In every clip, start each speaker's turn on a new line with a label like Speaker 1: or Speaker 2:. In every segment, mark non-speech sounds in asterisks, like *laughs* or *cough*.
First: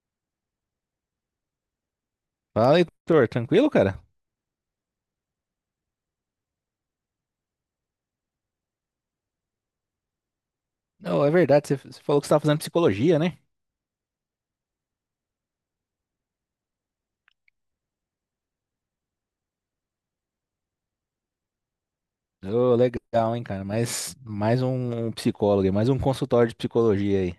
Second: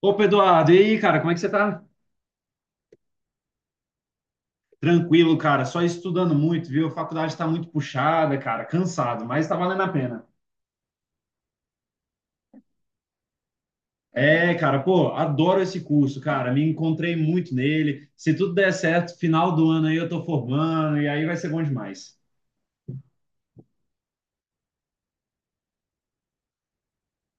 Speaker 1: Opa, Eduardo, e aí, cara, como é que você tá?
Speaker 2: Fala, Heitor. Tranquilo, cara?
Speaker 1: Tranquilo, cara, só estudando muito, viu? A faculdade tá muito puxada, cara, cansado, mas tá valendo a pena.
Speaker 2: Não, é verdade, você falou que você estava fazendo psicologia, né?
Speaker 1: É, cara, pô, adoro esse curso, cara, me encontrei muito nele. Se tudo der certo, final do ano aí eu tô formando, e aí vai ser bom demais.
Speaker 2: Ô, legal, hein, cara? Mais um psicólogo, aí, mais um consultório de psicologia aí.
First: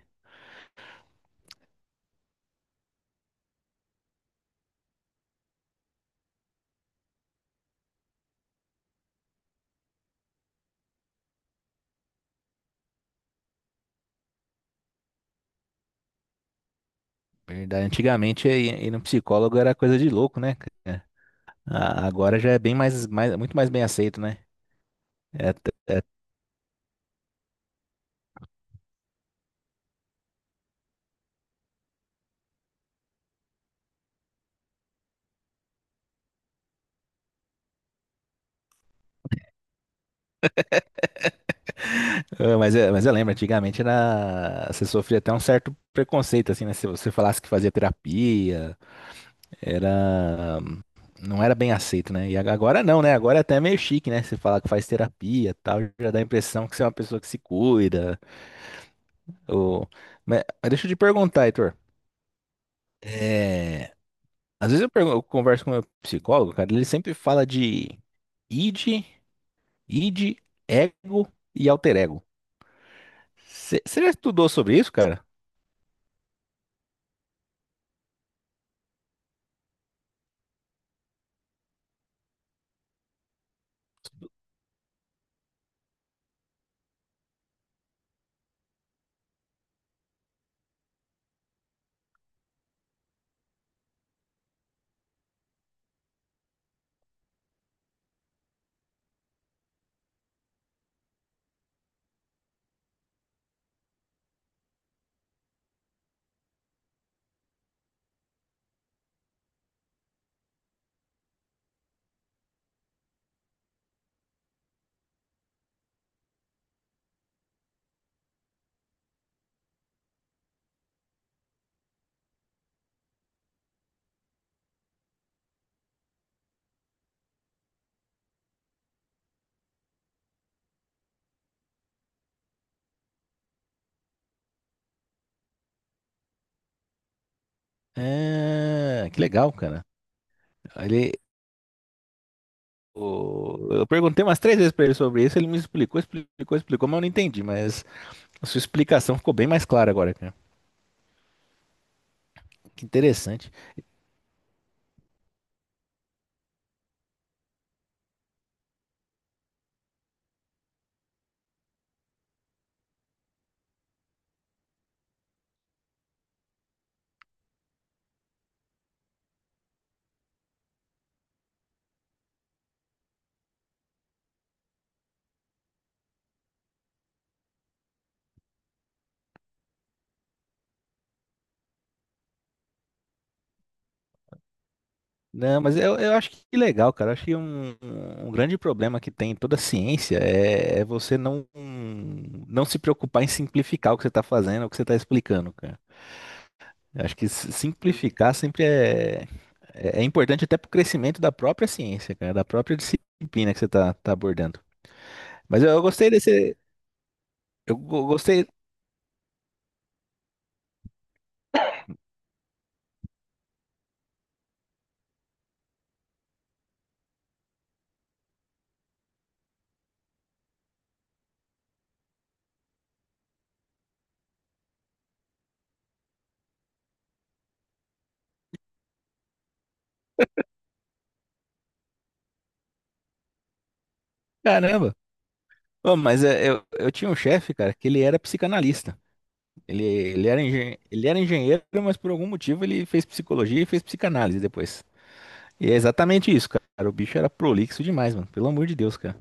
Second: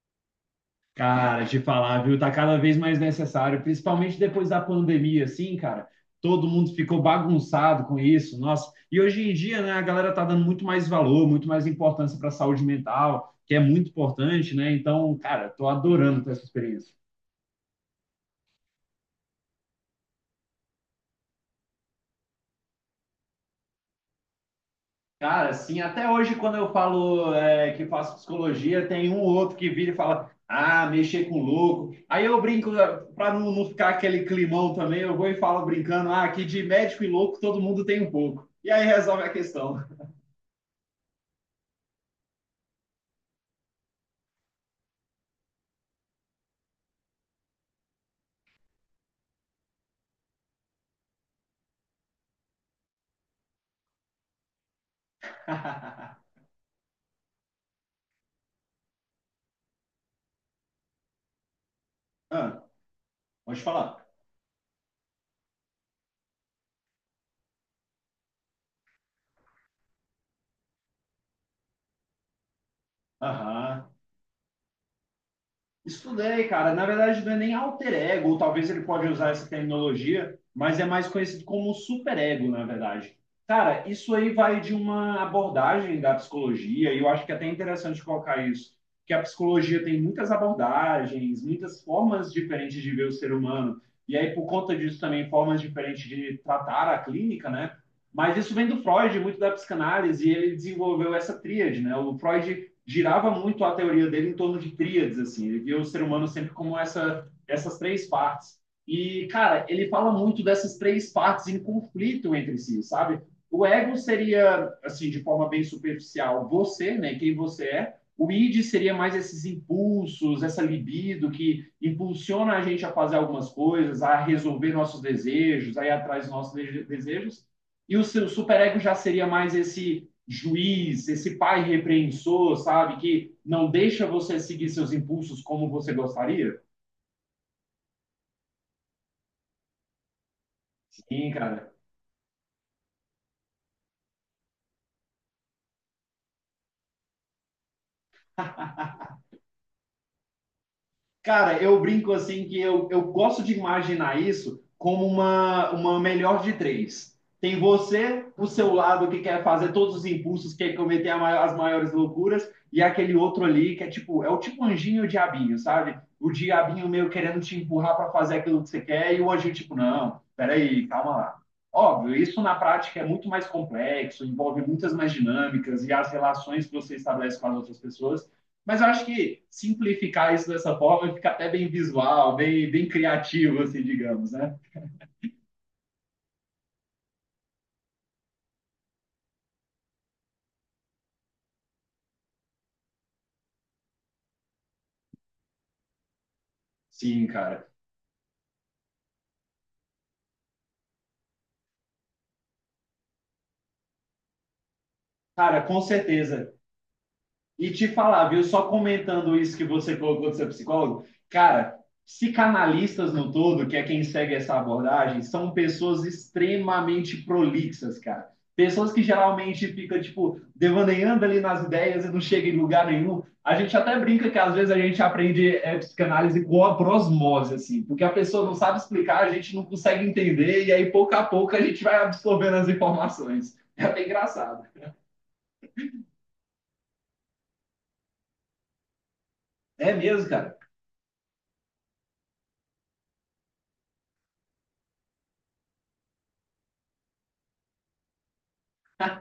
Speaker 1: Cara, de falar, viu? Tá cada vez mais necessário, principalmente depois da pandemia, assim, cara. Todo mundo ficou bagunçado com isso, nossa. E hoje em dia, né, a galera tá dando muito mais valor, muito mais importância para a saúde mental, que é muito importante, né? Então, cara, tô adorando ter essa experiência.
Speaker 2: Verdade. Antigamente, ir no psicólogo era coisa de louco, né, cara? Agora já é bem mais, muito mais bem aceito, né?
Speaker 1: Cara,
Speaker 2: É, até-
Speaker 1: assim,
Speaker 2: é-
Speaker 1: até hoje, quando eu falo que faço psicologia, tem um ou outro que vira e fala, ah, mexer com louco. Aí eu brinco, para não ficar aquele climão também, eu vou e falo brincando, ah, que de médico e louco todo mundo tem um pouco. E aí resolve a questão.
Speaker 2: Ah, mas eu lembro, antigamente era, você sofria até um certo preconceito, assim, né? Se você falasse que fazia terapia, era não era bem aceito, né? E agora não, né? Agora é até meio chique, né? Você falar que faz terapia, e tal, já dá a
Speaker 1: *laughs*
Speaker 2: impressão que você é uma pessoa que se cuida. Ou... mas deixa eu te perguntar, Heitor.
Speaker 1: Ah, pode
Speaker 2: É,
Speaker 1: falar.
Speaker 2: Às vezes eu converso com o meu psicólogo, cara, ele sempre fala de id, id, ego e alter ego. Você
Speaker 1: Aham.
Speaker 2: já estudou sobre isso, cara?
Speaker 1: Estudei, cara. Na verdade, não é nem alter ego, ou talvez ele pode usar essa terminologia, mas é mais conhecido como superego, na verdade. Cara, isso aí vai de uma abordagem da psicologia, e eu acho que é até interessante colocar isso, que a psicologia tem muitas abordagens, muitas formas diferentes de ver o ser humano, e aí por conta disso também formas diferentes de tratar a clínica, né? Mas isso vem do Freud, muito da psicanálise, e ele desenvolveu essa tríade, né? O Freud girava muito a teoria dele em torno de tríades, assim. Ele via o ser humano sempre como essas três partes. E, cara, ele fala muito dessas três partes em conflito entre si, sabe? O ego seria, assim, de forma bem superficial, você, né? Quem você é. O id seria mais esses impulsos, essa libido que impulsiona a gente a fazer algumas coisas, a resolver nossos desejos, a ir atrás dos nossos desejos. E o seu superego já seria mais esse juiz, esse pai repreensor, sabe? Que não deixa você seguir seus impulsos como você gostaria?
Speaker 2: É, que legal, cara. Ele,
Speaker 1: Sim, cara.
Speaker 2: eu perguntei umas três vezes pra ele sobre isso, ele me explicou, mas eu não entendi. Mas a sua explicação ficou bem mais clara agora, cara.
Speaker 1: Cara, eu brinco assim que
Speaker 2: Que
Speaker 1: eu gosto
Speaker 2: interessante.
Speaker 1: de imaginar isso como uma melhor de três. Tem você, o seu lado que quer fazer todos os impulsos, quer cometer as maiores loucuras, e aquele outro ali que é tipo, é o tipo anjinho e o diabinho, sabe? O diabinho meio querendo te empurrar para fazer aquilo que você quer, e o anjinho tipo, não, peraí, calma lá. Óbvio, isso na prática é muito mais complexo, envolve muitas mais dinâmicas e as relações que você estabelece com as outras pessoas. Mas eu acho que simplificar isso dessa forma fica até bem visual, bem, bem criativo, assim, digamos, né?
Speaker 2: Não, mas eu acho que legal, cara. Eu acho que um grande problema que tem em toda a ciência é você não se preocupar em simplificar o que você está fazendo, o que você está explicando, cara. Eu acho que
Speaker 1: Sim, cara.
Speaker 2: simplificar sempre é importante até para o crescimento da própria ciência, cara, da própria disciplina que você está tá tá abordando.
Speaker 1: Cara,
Speaker 2: Mas
Speaker 1: com
Speaker 2: eu gostei
Speaker 1: certeza.
Speaker 2: desse.
Speaker 1: E te falar, viu?
Speaker 2: Gostei.
Speaker 1: Só comentando isso que você colocou de ser psicólogo, cara, psicanalistas no todo, que é quem segue essa abordagem, são pessoas extremamente prolixas, cara. Pessoas que geralmente ficam tipo, devaneando ali nas ideias e não chegam em lugar nenhum. A gente até brinca que às vezes a gente aprende psicanálise com a prosmose, assim, porque a pessoa não sabe explicar, a gente não consegue entender, e aí pouco a pouco a gente vai absorvendo as informações. É bem engraçado.
Speaker 2: Caramba! Ô, mas é, eu tinha um chefe, cara, que ele era psicanalista.
Speaker 1: É mesmo, cara.
Speaker 2: Ele era engenheiro, mas por algum motivo ele fez psicologia e fez psicanálise depois. E é exatamente isso, cara. O bicho era prolixo demais, mano. Pelo amor de Deus, cara.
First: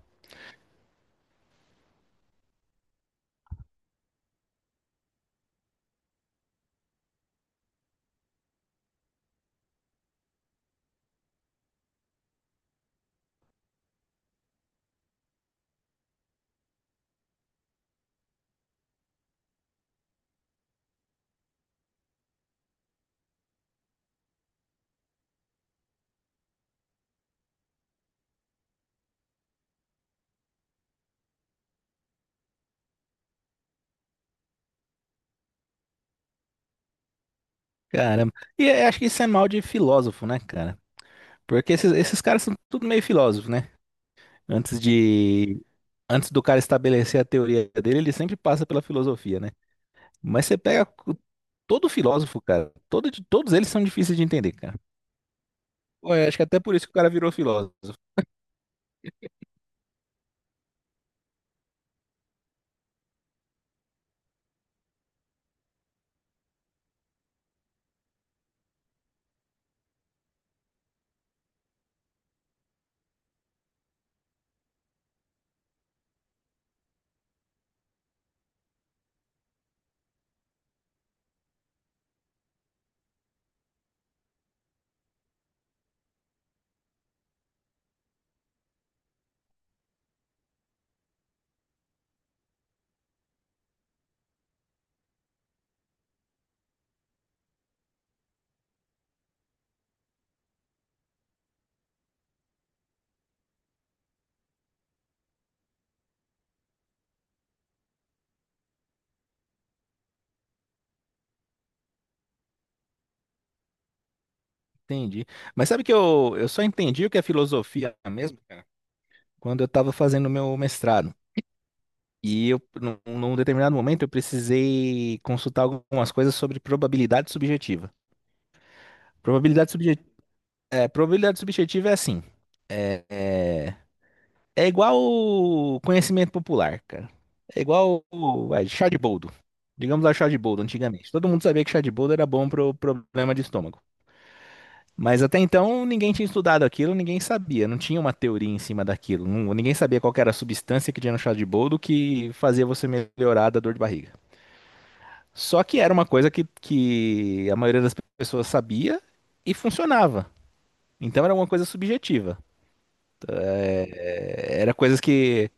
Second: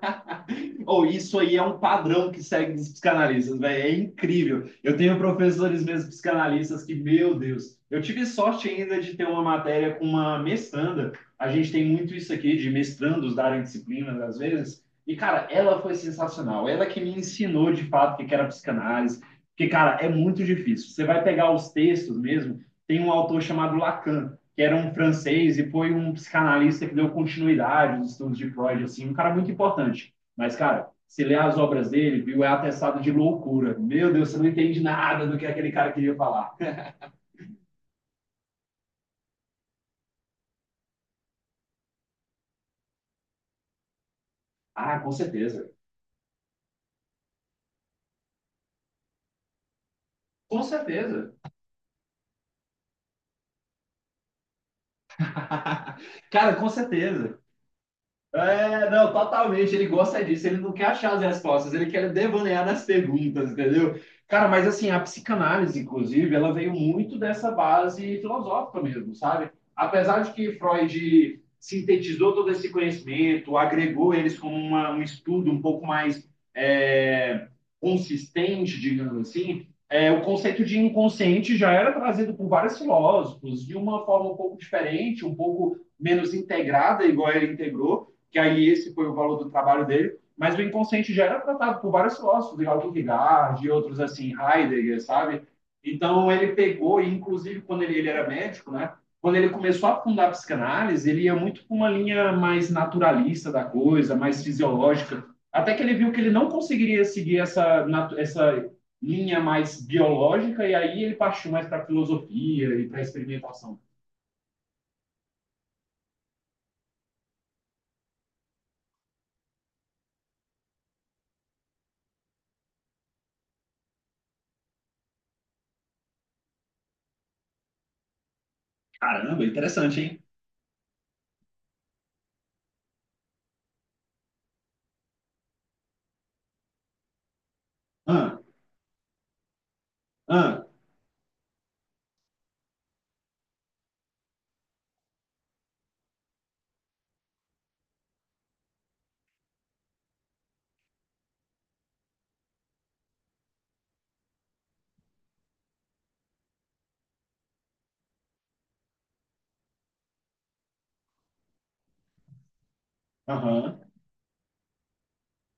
Speaker 1: Ou isso aí é um padrão que segue dos psicanalistas, velho. É incrível. Eu tenho professores mesmo psicanalistas que, meu Deus, eu tive sorte ainda de ter uma matéria com uma mestranda. A gente tem muito isso aqui de mestrandos darem disciplinas às vezes. E, cara, ela foi sensacional. Ela que me ensinou de fato o que era psicanálise. Porque, cara, é muito difícil. Você vai pegar os textos mesmo, tem um autor chamado Lacan, que era um francês e foi um psicanalista que deu continuidade aos estudos de Freud, assim, um cara muito importante. Mas, cara, se ler as obras dele, viu, é atestado de loucura. Meu Deus, você não entende nada do que aquele cara queria falar.
Speaker 2: Caramba. Acho que isso é mal de filósofo, né, cara? Porque esses caras são tudo meio filósofos, né? Antes
Speaker 1: Ah, com
Speaker 2: de,
Speaker 1: certeza.
Speaker 2: antes do cara estabelecer a teoria dele, ele sempre passa pela filosofia, né? Mas
Speaker 1: Com certeza.
Speaker 2: todo filósofo, cara. Todos eles são difíceis de entender, cara. Pô, eu acho que
Speaker 1: Cara,
Speaker 2: até
Speaker 1: com
Speaker 2: por isso que o cara virou
Speaker 1: certeza.
Speaker 2: filósofo.
Speaker 1: É, não, totalmente. Ele gosta disso. Ele não quer achar as respostas. Ele quer devanear nas perguntas, entendeu? Cara, mas assim, a psicanálise, inclusive, ela veio muito dessa base filosófica mesmo, sabe? Apesar de que Freud sintetizou todo esse conhecimento, agregou eles como um estudo um pouco mais é, consistente, digamos assim, é, o conceito de inconsciente já era trazido por vários filósofos de uma forma um pouco diferente, um pouco menos integrada, igual ele integrou que aí esse foi o valor do trabalho dele, mas o inconsciente já era tratado por vários filósofos, de Kierkegaard e outros assim, Heidegger, sabe? Então ele pegou, e inclusive quando ele era médico, né? Quando ele começou a fundar a psicanálise, ele ia muito para uma linha mais naturalista da coisa, mais fisiológica, até que ele viu que ele não conseguiria seguir essa linha mais biológica, e aí ele partiu mais para a filosofia e para a experimentação.
Speaker 2: Entendi. Mas sabe que eu só entendi o que é filosofia mesmo, cara, quando eu estava fazendo o meu mestrado. E num determinado momento, eu precisei consultar algumas coisas sobre probabilidade subjetiva.
Speaker 1: Caramba,
Speaker 2: Probabilidade, subje,
Speaker 1: interessante, hein?
Speaker 2: probabilidade subjetiva é assim. É, é, é igual o conhecimento popular, cara. É igual
Speaker 1: Ah,
Speaker 2: chá de boldo. Digamos lá, chá de boldo,
Speaker 1: ah,
Speaker 2: antigamente. Todo mundo sabia que chá de boldo era bom pro problema de estômago. Mas até então ninguém tinha estudado aquilo, ninguém sabia, não tinha uma teoria em cima daquilo. Ninguém sabia qual que era a substância que tinha no chá de boldo que fazia você melhorar da dor de barriga. Só que era uma coisa que a maioria das pessoas sabia e funcionava. Então era uma coisa subjetiva.
Speaker 1: aham,
Speaker 2: Era coisas que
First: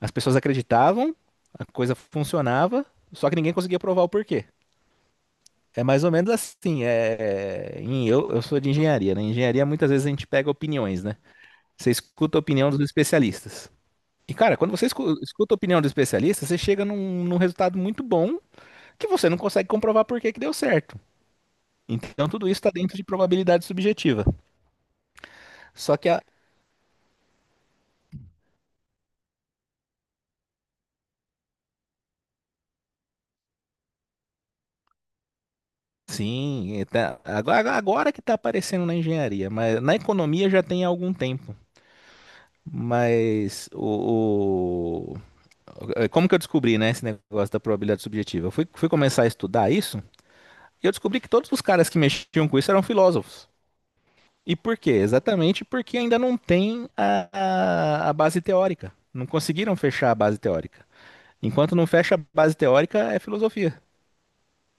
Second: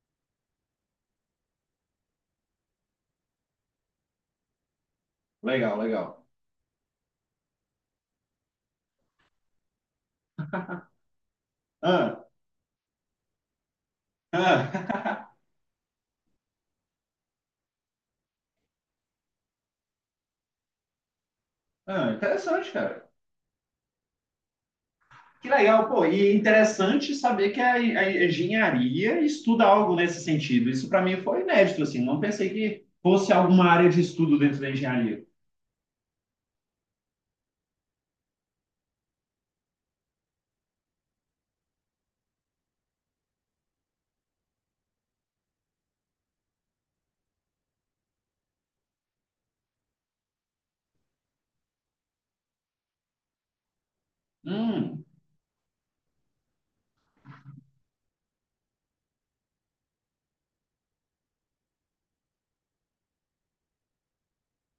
Speaker 2: as pessoas acreditavam, a coisa funcionava, só que ninguém conseguia provar o porquê.
Speaker 1: legal,
Speaker 2: É mais ou
Speaker 1: legal.
Speaker 2: menos assim. Eu sou de engenharia, né? Em engenharia muitas vezes a gente pega opiniões, né? Você
Speaker 1: Ah,
Speaker 2: escuta a opinião dos especialistas. E, cara, quando você
Speaker 1: ah,
Speaker 2: escuta a opinião dos especialistas, você chega num resultado muito bom que você não consegue comprovar por que que deu certo.
Speaker 1: *laughs* ah,
Speaker 2: Então, tudo isso está
Speaker 1: interessante,
Speaker 2: dentro de
Speaker 1: cara.
Speaker 2: probabilidade subjetiva.
Speaker 1: Que legal,
Speaker 2: Só
Speaker 1: pô.
Speaker 2: que a.
Speaker 1: E interessante saber que a engenharia estuda algo nesse sentido. Isso para mim foi inédito, assim. Não pensei que fosse alguma área de estudo dentro da engenharia.
Speaker 2: Sim, agora, agora que está aparecendo na engenharia, mas na economia já tem há algum tempo. Mas como que eu descobri, né, esse negócio da probabilidade subjetiva? Eu fui começar a estudar isso e eu descobri que todos os caras que mexiam com isso eram filósofos. E por quê?
Speaker 1: Hum.
Speaker 2: Exatamente porque ainda não tem a base teórica. Não conseguiram fechar a base teórica. Enquanto não fecha a base teórica, é filosofia.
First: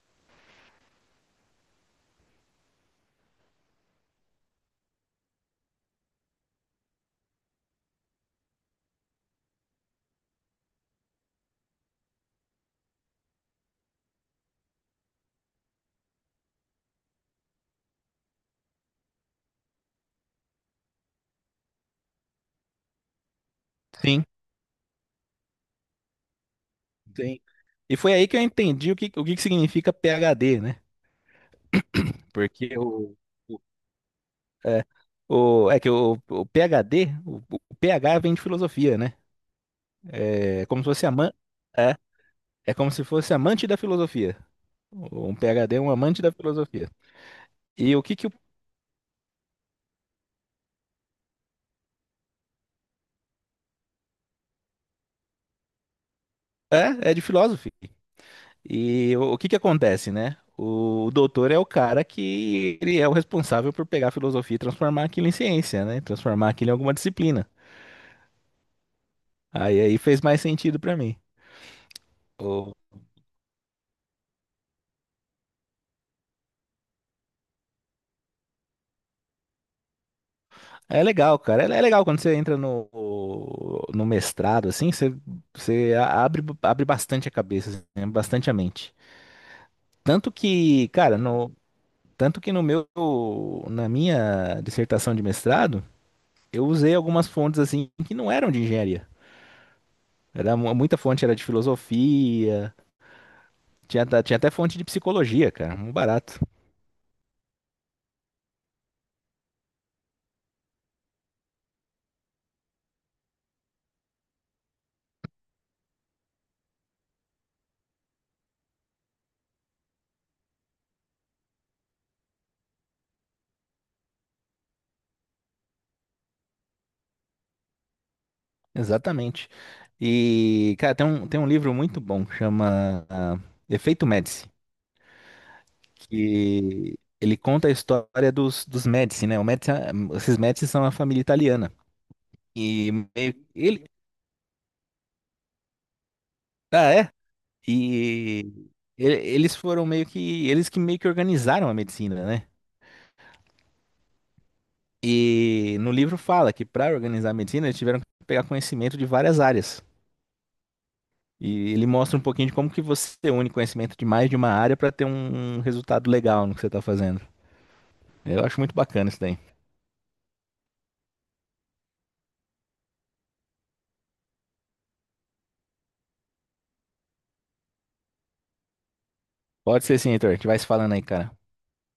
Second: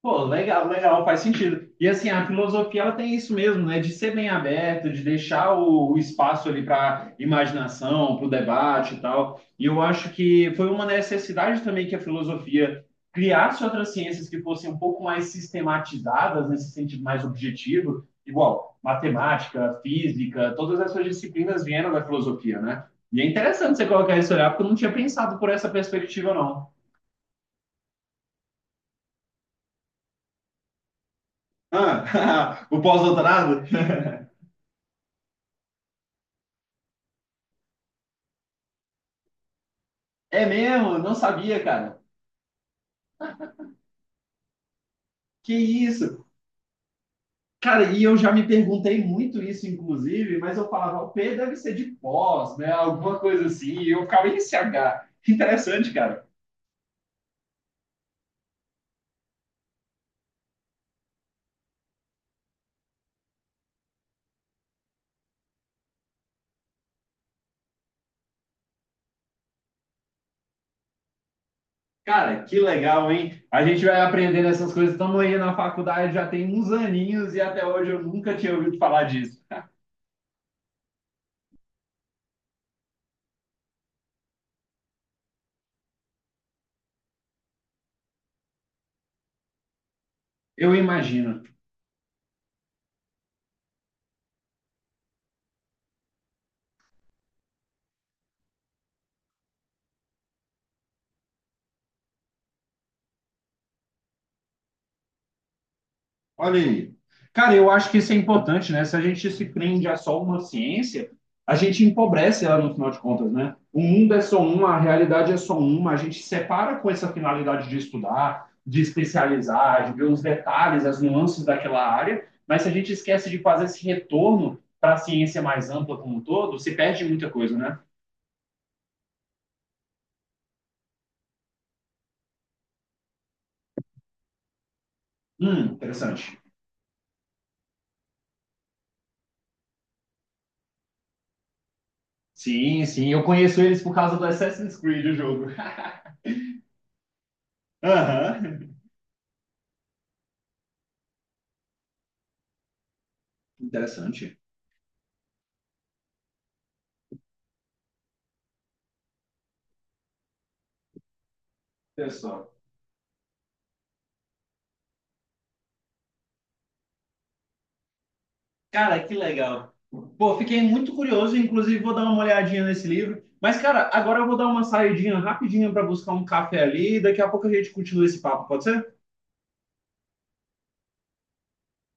Speaker 1: Pô, legal, legal, faz sentido. E assim, a filosofia ela tem isso mesmo, né? De ser bem aberto, de deixar o espaço ali para imaginação, para o debate e tal. E eu acho que foi uma necessidade também que a filosofia criasse outras ciências que fossem um pouco mais sistematizadas, nesse sentido mais objetivo, igual matemática, física, todas essas disciplinas vieram da filosofia, né? E é interessante você colocar
Speaker 2: Sim,
Speaker 1: isso olhar, porque eu não tinha pensado por essa perspectiva, não.
Speaker 2: sim. E foi aí que eu entendi o que que significa PhD, né?
Speaker 1: Ah,
Speaker 2: Porque
Speaker 1: *laughs* o pós-doutorado?
Speaker 2: É, o, é que o PhD, o PH vem de filosofia, né?
Speaker 1: É
Speaker 2: É como se
Speaker 1: mesmo? Eu
Speaker 2: fosse
Speaker 1: não sabia,
Speaker 2: é,
Speaker 1: cara.
Speaker 2: é como se fosse amante da filosofia. Um
Speaker 1: Que
Speaker 2: PhD é um amante
Speaker 1: isso?
Speaker 2: da filosofia.
Speaker 1: Cara,
Speaker 2: E o
Speaker 1: e eu
Speaker 2: que que
Speaker 1: já
Speaker 2: o-
Speaker 1: me perguntei muito isso, inclusive, mas eu falava, o P deve ser de pós, né? Alguma coisa assim. E eu ficava em CH. Interessante, cara.
Speaker 2: é, é de filósofo. O que que acontece, né? O doutor é o cara que ele é o responsável por pegar a filosofia e transformar aquilo em ciência, né? Transformar aquilo em alguma disciplina. Aí fez mais sentido pra mim.
Speaker 1: Cara, que legal, hein? A gente vai aprendendo essas coisas. Estamos aí na faculdade já tem uns aninhos e até hoje eu nunca tinha ouvido falar disso.
Speaker 2: É legal, cara. É legal quando você entra no mestrado, assim, você abre, abre bastante a cabeça, assim, né? Bastante a mente. Tanto
Speaker 1: Eu
Speaker 2: que, cara,
Speaker 1: imagino.
Speaker 2: no, tanto que no meu, na minha dissertação de mestrado, eu usei algumas fontes, assim, que não eram de engenharia. Muita fonte era de filosofia, tinha até fonte de psicologia, cara, muito barato.
Speaker 1: Olha aí. Cara, eu acho que isso é importante, né? Se a gente se prende a só uma ciência, a gente empobrece ela no final de contas, né? O mundo é só uma, a realidade é só uma, a gente separa com essa finalidade de estudar, de especializar, de ver os detalhes, as nuances daquela área, mas se a gente esquece de fazer esse retorno para a ciência mais ampla como um todo, se perde muita coisa, né?
Speaker 2: Exatamente. E, cara, tem tem um livro muito bom, que chama Efeito Médici,
Speaker 1: Interessante.
Speaker 2: que ele conta a história dos Médici, né? Esses Médici são uma família italiana.
Speaker 1: Sim,
Speaker 2: E
Speaker 1: sim, eu
Speaker 2: meio,
Speaker 1: conheço eles
Speaker 2: ele,
Speaker 1: por causa do Assassin's Creed, o jogo. *laughs*
Speaker 2: ah, é? E
Speaker 1: Aham,
Speaker 2: eles foram meio que, eles que meio que organizaram a medicina, né?
Speaker 1: interessante.
Speaker 2: E no livro fala que para organizar a medicina eles tiveram que pegar conhecimento de várias áreas. E ele mostra um pouquinho
Speaker 1: Pessoal.
Speaker 2: de como que você une conhecimento de mais de uma área para ter um resultado legal no que você tá fazendo. Eu acho muito
Speaker 1: Cara,
Speaker 2: bacana
Speaker 1: que
Speaker 2: isso daí.
Speaker 1: legal. Pô, fiquei muito curioso, inclusive vou dar uma olhadinha nesse livro. Mas, cara, agora eu vou dar uma saidinha rapidinha para buscar um café ali e daqui a pouco a gente continua esse papo, pode ser?
Speaker 2: Pode ser sim, Heitor. A gente vai se falando aí, cara.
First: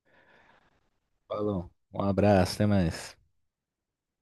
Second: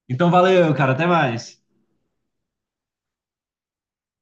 Speaker 1: Então valeu, cara, até mais.
Speaker 2: Falou. Um abraço, até mais.